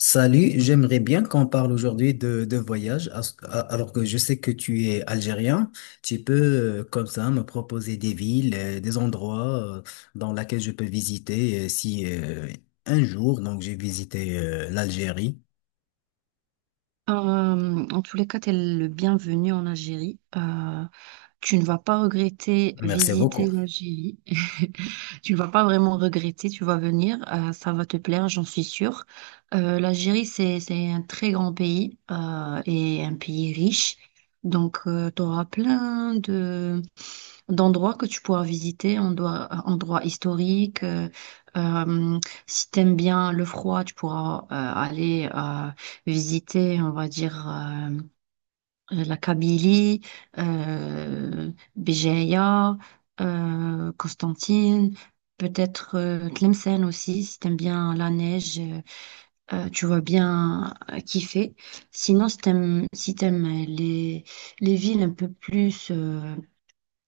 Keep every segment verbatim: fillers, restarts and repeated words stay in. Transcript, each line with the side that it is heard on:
left: Salut, j'aimerais bien qu'on parle aujourd'hui de, de voyage, as- a- alors que je sais que tu es algérien. Tu peux, euh, comme ça, me proposer des villes, euh, des endroits euh, dans lesquels je peux visiter, euh, si euh, un jour, donc j'ai visité euh, l'Algérie.
right: Euh, en tous les cas, t'es le bienvenu en Algérie. Euh, tu ne vas pas regretter
left: Merci
right: visiter
left: beaucoup.
right: l'Algérie. Tu vas pas vraiment regretter, tu vas venir, euh, ça va te plaire, j'en suis sûre. Euh, l'Algérie, c'est, c'est un très grand pays euh, et un pays riche. Donc, tu auras plein de, d'endroits que tu pourras visiter, endroits, endroits historiques. euh, euh, si t'aimes bien le froid, tu pourras euh, aller euh, visiter, on va dire. euh, euh, la Kabylie, euh, Béjaïa, euh, Constantine, peut-être euh, Tlemcen aussi, si t'aimes bien la neige, euh, euh, tu vas bien euh, kiffer. Sinon, si t'aimes, si t'aimes euh, les, les villes un peu plus euh,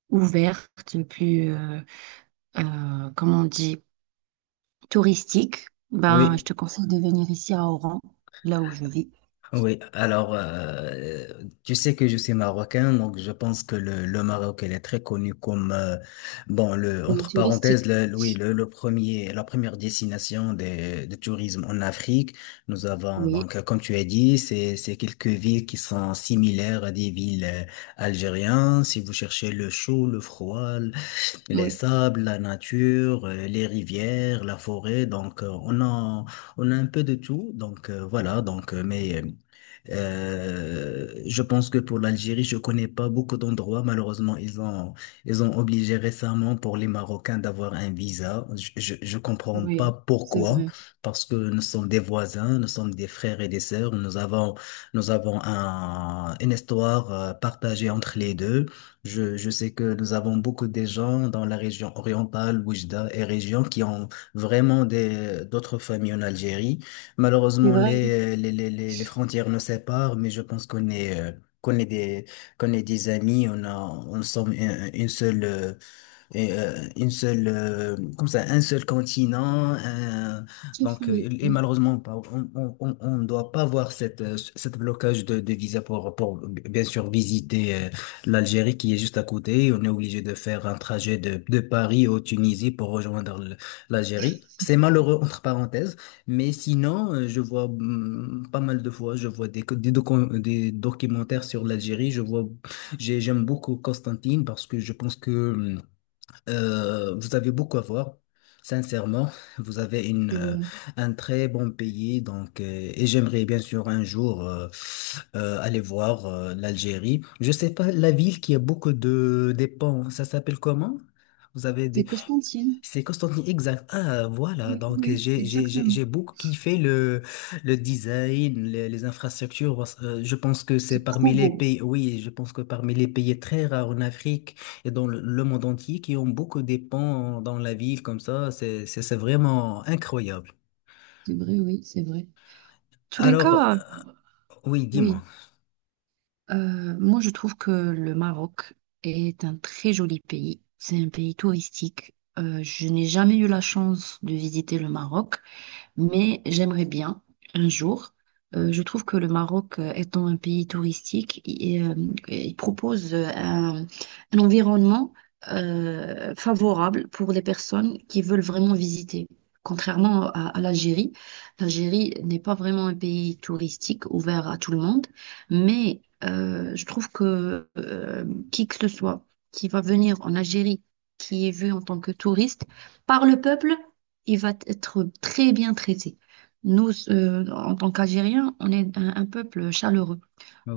right: ouvertes, plus, euh, euh, comment on dit, touristiques, ben, je
left: Oui.
right: te conseille de venir ici à Oran, là où je vis.
left: Oui, alors, euh, tu sais que je suis marocain, donc je pense que le, le Maroc il est très connu comme, euh, bon, le,
right: Il est
left: entre parenthèses,
right: touristique.
left: le, le- oui, le, le premier la première destination de de, tourisme en Afrique. Nous avons
right: Oui,
left: donc, euh, comme tu as dit, c'est c'est quelques villes qui sont similaires à des villes euh, algériennes. Si vous cherchez le chaud, le froid, l- les
right: oui,
left: sables, la nature, euh, les rivières, la forêt, donc, euh, on a on a un peu de tout. Donc, euh, voilà, donc euh, mais euh, euh, je pense que pour l'Algérie, je connais pas beaucoup d'endroits. Malheureusement, ils ont, ils ont obligé récemment pour les Marocains d'avoir un visa. Je, je, je comprends pas
right: oui, c'est
left: pourquoi,
right: vrai.
left: parce que nous sommes des voisins, nous sommes des frères et des sœurs. Nous avons, nous avons un, une histoire euh, partagée entre les deux. Je, je sais que nous avons beaucoup de gens dans la région orientale, Oujda et région, qui ont vraiment des, d'autres familles en Algérie.
right: C'est
left: Malheureusement,
right: vrai.
left: les, les, les, les les frontières nous séparent, mais je pense qu'on est, euh, qu'on est des, qu'on est des amis. On a, on sommes une, une seule, euh, et, euh, une seule, euh, comme ça, un seul continent. Un-
right: Sauf
left: donc, euh,
right: famille,
left: et
right: oui,
left: malheureusement, pas- on on- on- on ne doit pas voir cette, euh, ce- cette blocage de, de visa pour, pour, bien sûr, visiter euh, l'Algérie qui est juste à côté. On est obligé de faire un trajet de, de Paris au Tunisie pour rejoindre l- l'Algérie. C'est malheureux, entre parenthèses. Mais sinon, euh, je vois, hum, pas mal de fois, je vois des, co- des, docu- des documentaires sur l'Algérie. Je vois, j'ai- j'aime beaucoup Constantine parce que je pense que, mm, euh, vous avez beaucoup à voir. Sincèrement, vous avez une,
right: oui, c'est
left: euh,
right: vrai.
left: un très bon pays, donc, euh, et j'aimerais bien sûr un jour euh, euh, aller voir euh, l'Algérie. Je sais pas, la ville qui a beaucoup de des ponts, ça s'appelle comment? Vous avez des
right: C'est Constantine.
left: C'est Constantine, exact. Ah, voilà.
right: Oui,
left: Donc,
right: oui,
left: j'ai, j'ai, j'ai
right: exactement.
left: j'ai beaucoup kiffé le, le design, les, les infrastructures. parce- euh, Je pense que c'est
right: C'est
left: parmi
right: trop
left: les
right: beau.
left: pays, oui, je pense que parmi les pays très rares en Afrique et dans le, le monde entier qui ont beaucoup de ponts dans la ville comme ça. C'est, c'est, c'est vraiment incroyable.
right: C'est vrai, oui, c'est vrai. Tous les
left: Alors, euh,
right: cas.
left: oui, dis-moi.
right: Oui, euh, moi je trouve que le Maroc est un très joli pays. C'est un pays touristique. Euh, je n'ai jamais eu la chance de visiter le Maroc. Mais j'aimerais bien un jour. euh, je trouve que le Maroc, euh, étant un pays touristique, il, euh, il propose euh, un, un environnement euh, favorable pour les personnes qui veulent vraiment visiter. Contrairement à, à l'Algérie, l'Algérie n'est pas vraiment un pays touristique ouvert à tout le monde, mais euh, je trouve que euh, qui que ce soit qui va venir en Algérie, qui est vu en tant que touriste par le peuple, il va être très bien traité. Nous, euh, en tant qu'Algériens, on est un, un peuple chaleureux.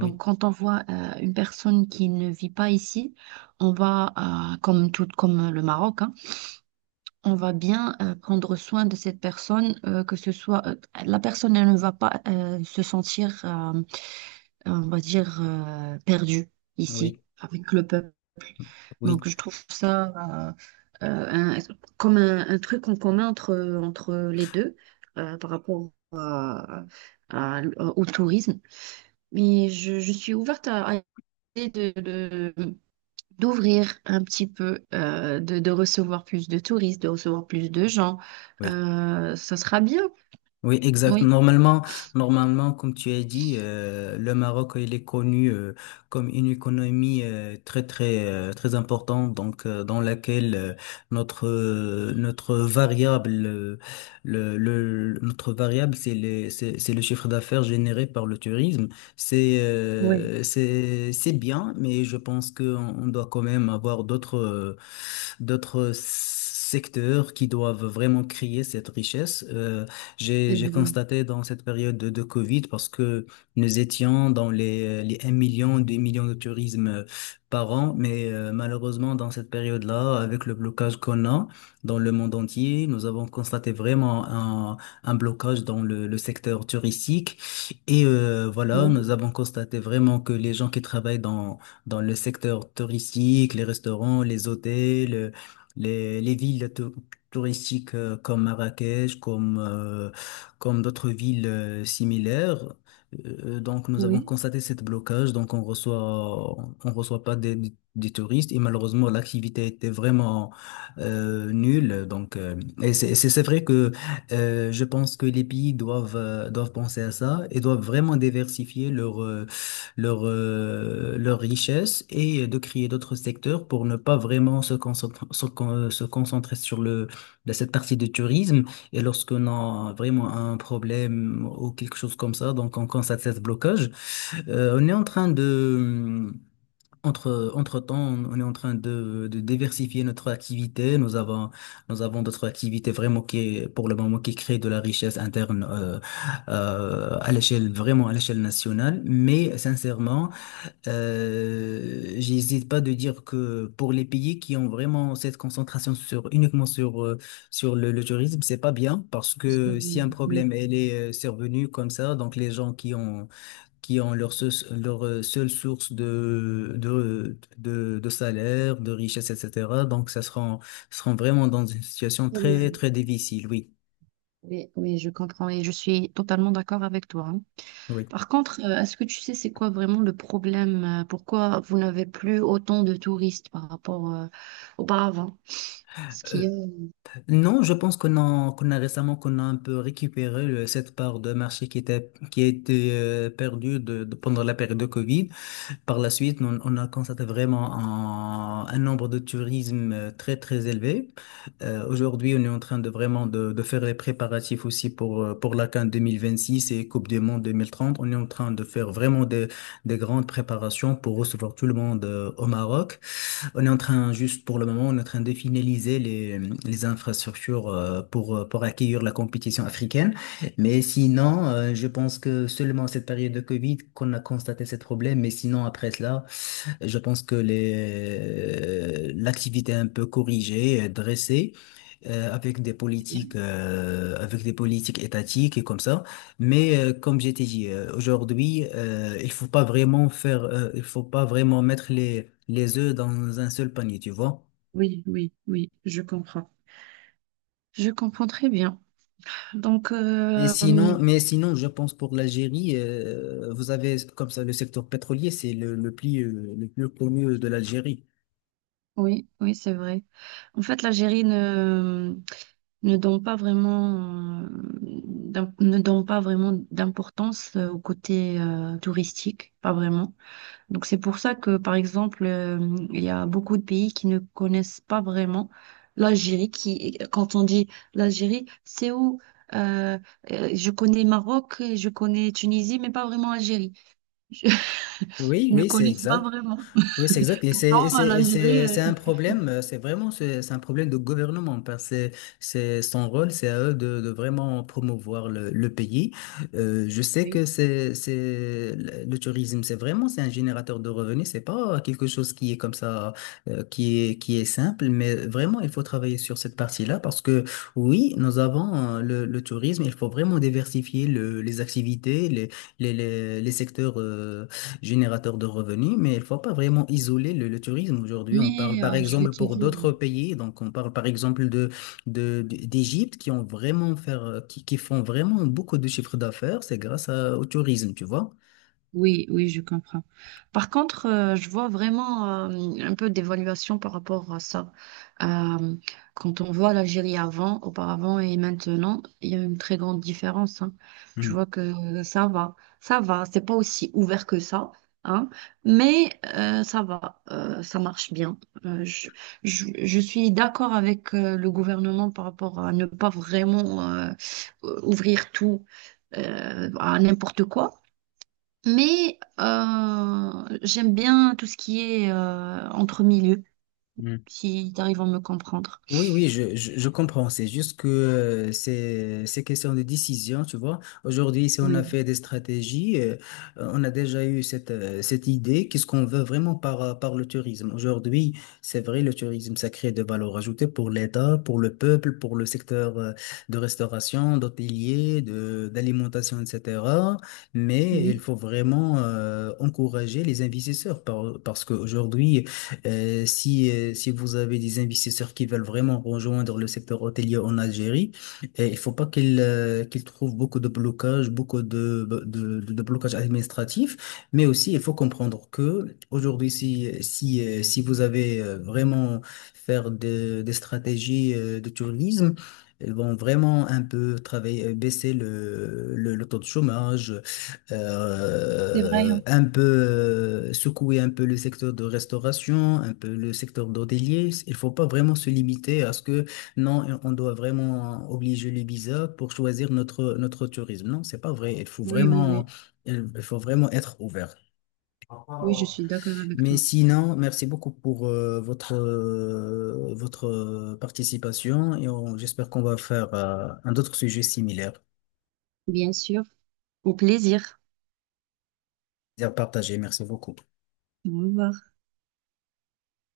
right: Donc, quand on voit euh, une personne qui ne vit pas ici, on va, euh, comme tout, comme le Maroc, hein, on va bien euh, prendre soin de cette personne, euh, que ce soit euh, la personne, elle ne va pas euh, se sentir, euh, on va dire, euh, perdue ici
left: oui,
right: avec le peuple.
left: oui,
right: Donc, je trouve ça euh, euh, un- comme un, un truc en commun entre, entre les deux euh, par rapport à- à- au tourisme. Mais je, je suis ouverte à, à l'idée de, de- d'ouvrir un petit peu, euh, de, de recevoir plus de touristes, de recevoir plus de gens.
left: oui.
right: Euh, ça sera bien,
left: Oui, exact.
right: oui.
left: Normalement, normalement, comme tu as dit, euh, le Maroc, il est connu euh, comme une économie, euh, très très euh, très importante, donc, euh, dans laquelle, euh, notre euh, notre variable euh, le, le notre variable c'est le c'est c'est le chiffre d'affaires généré par le tourisme. C'est, euh,
right: Oui,
left: c'est c'est bien, mais je pense que on on doit quand même avoir d'autres, euh, d'autres secteurs qui doivent vraiment créer cette richesse. Euh, j'ai,
right: c'est
left: j'ai
right: vrai.
left: constaté dans cette période de, de Covid, parce que nous étions dans les, les un million, deux millions de tourisme euh, par an, mais, euh, malheureusement, dans cette période-là, avec le blocage qu'on a dans le monde entier, nous avons constaté vraiment un, un blocage dans le, le secteur touristique. Et, euh, voilà,
right: Oui,
left: nous avons constaté vraiment que les gens qui travaillent dans, dans le secteur touristique, les restaurants, les hôtels, les, les villes tou- touristiques euh, comme Marrakech, comme... euh, comme d'autres villes euh, similaires. Euh, donc, nous avons
right: oui.
left: constaté cette blocage. Donc, on reçoit, on reçoit pas des, des touristes et malheureusement, l'activité était vraiment euh, nulle. Donc, euh, et c'est c'est- c'est vrai que, euh, je pense que les pays doivent, euh, doivent penser à ça et doivent vraiment diversifier leur, euh, leur euh, leur richesse et de créer d'autres secteurs pour ne pas vraiment se concentrer, se, con- se concentrer sur le de cette partie du tourisme, et lorsqu'on a vraiment un problème ou quelque chose comme ça, donc on constate ce blocage. euh, on est en train de, hum, entre, Entre-temps, on est en train de, de diversifier notre activité. Nous avons, nous avons d'autres activités vraiment qui, pour le moment, qui créent de la richesse interne, euh, euh, à l'échelle, vraiment à l'échelle nationale. Mais sincèrement, euh, j'hésite pas de dire que pour les pays qui ont vraiment cette concentration sur uniquement sur euh, sur le, le tourisme, c'est pas bien, parce
right: Parce que,
left: que si
right: oui,
left: un
right: oui,
left: problème elle est, euh, survenu comme ça, donc les gens qui ont qui ont leur seul- leur euh, seule source de de de, de salaire, de richesse, et cetera. Donc ça sera seront vraiment dans une situation très
right: problème.
left: très difficile. Oui,
right: Oui, oui, je comprends et je suis totalement d'accord avec toi, hein.
left: oui.
right: Par contre, euh, est-ce que tu sais c'est quoi vraiment le problème? euh, Pourquoi vous n'avez plus autant de touristes par rapport euh, auparavant? Ce qui est...
left: Non, je pense qu'on a, qu'on a récemment, qu'on a un peu récupéré le- cette part de marché qui était qui a été, euh, perdue, de, de- pendant la période de Covid. Par la suite, on, on a constaté vraiment un, un nombre de tourisme euh, très très élevé. Euh, aujourd'hui, on est en train de vraiment de, de faire les préparatifs aussi pour, euh, pour la CAN deux mille vingt-six et Coupe du Monde deux mille trente. On est en train de faire vraiment des des grandes préparations pour recevoir tout le monde, euh, au Maroc. On est en train, juste pour le moment, on est en train de finaliser les, les infrastructures, euh, pour, euh, pour accueillir la compétition africaine. Mais sinon, euh, je pense que seulement cette période de Covid qu'on a constaté ce problème. Mais sinon, après cela, je pense que les, euh, l'activité un peu corrigée, dressée, euh, avec des politiques, euh, avec des politiques étatiques et comme ça. Mais, euh, comme j'ai dit, euh, aujourd'hui, euh, il faut pas vraiment faire, euh, il faut pas vraiment mettre les les œufs dans un seul panier, tu vois.
right: Oui, oui, oui, je comprends. Je comprends très bien. Donc,
left: Mais
right: euh,
left: sinon, mais sinon, je pense pour l'Algérie, euh, vous avez comme ça le secteur pétrolier, c'est le, le plus euh, le plus connu de l'Algérie.
right: oui, oui, c'est vrai. En fait, l'Algérie ne, ne donne pas vraiment, euh, d'im- ne donne pas vraiment d'importance euh, au côté euh, touristique, pas vraiment. Donc c'est pour ça que, par exemple, euh, il y a beaucoup de pays qui ne connaissent pas vraiment l'Algérie, qui, quand on dit l'Algérie, c'est où, euh, euh, je connais Maroc, je connais Tunisie, mais pas vraiment Algérie.
left: Oui,
right: Je ne
left: oui, c'est
right: connais pas
left: exact.
right: vraiment.
left: Oui, c'est exact. Et c'est et
right: Non,
left: c'est- et
right: l'Algérie.
left: c'est- c'est
right: Euh,
left: un problème, euh, c'est vraiment c'est c'est un problème de gouvernement, parce que c'est son rôle, c'est à eux de, de vraiment promouvoir le, le pays. Euh, je sais
right: oui.
left: que c'est c'est le le tourisme, c'est vraiment c'est un générateur de revenus, c'est pas quelque chose qui est comme ça, euh, qui est qui est simple, mais vraiment il faut travailler sur cette partie-là, parce que oui, nous avons, euh, le, le tourisme, il faut vraiment diversifier le- les activités, les les les, les secteurs, euh, générateur de revenus, mais il ne faut pas vraiment isoler le, le tourisme. Aujourd'hui, on parle
right: Mais
left: par
right: euh, je vais
left: exemple
right: te
left: pour
right: dire.
left: d'autres pays, donc on parle par exemple de, de, de- d'Égypte qui ont vraiment faire, euh, qui, qui font vraiment beaucoup de chiffres d'affaires, c'est grâce à- au tourisme, tu vois.
right: Oui, oui, je comprends. Par contre, euh, je vois vraiment euh, un peu d'évaluation par rapport à ça. Euh, quand on voit l'Algérie avant, auparavant et maintenant, il y a une très grande différence, hein. Je
left: Mm,
right: vois que ça va, ça va. C'est pas aussi ouvert que ça, hein, mais euh, ça va, euh, ça marche bien. Euh, je, je, je suis d'accord avec euh, le gouvernement par rapport à ne pas vraiment euh, ouvrir tout euh, à n'importe quoi. Mais euh, j'aime bien tout ce qui est euh, entre milieux,
left: mm.
right: si tu arrives à me comprendre.
left: Oui, oui, je, je, je comprends. C'est juste que, euh, c'est c'est question de décision, tu vois. Aujourd'hui, si on a
right: Oui,
left: fait des stratégies, euh, euh, on a déjà eu cette, euh, cette idée, qu'est-ce qu'on veut vraiment par, euh, par le tourisme. Aujourd'hui, c'est vrai, le tourisme, ça crée de valeur ajoutée pour l'État, pour le peuple, pour le secteur euh, de restauration, d'hôtelier, de, d'alimentation, et cetera. Mais il
right: oui,
left: faut vraiment, euh, encourager les investisseurs, par- parce qu'aujourd'hui, euh, si, euh, si vous avez des investisseurs qui veulent vraiment rejoindre le secteur hôtelier en Algérie, euh, il faut pas qu'ils euh, qu'ils trouvent beaucoup de blocages, beaucoup de, de, de, de blocages administratifs, mais aussi il faut comprendre que aujourd'hui, si, si, euh, si vous avez, euh, vraiment faire de- des stratégies euh, de tourisme, elles vont vraiment un peu travailler, euh, baisser le, le, le taux de chômage,
right: c'est vrai,
left: euh,
right: hein.
left: un peu, euh, secouer un peu le secteur de restauration, un peu le secteur d'hôtelier. Il faut pas vraiment se limiter à ce que non, on doit vraiment obliger le visa pour choisir notre notre tourisme. Non, c'est pas vrai. Il faut
right: Oui, oui,
left: vraiment,
right: oui.
left: il il faut vraiment être ouvert.
right: Oui, je suis d'accord avec
left: Mais
right: toi.
left: sinon, merci beaucoup pour euh, votre euh, votre euh, participation, et on- j'espère qu'on va faire euh, un autre sujet similaire.
right: Bien sûr. Au plaisir.
left: Plaisir partagé. Merci beaucoup.
right: Au revoir.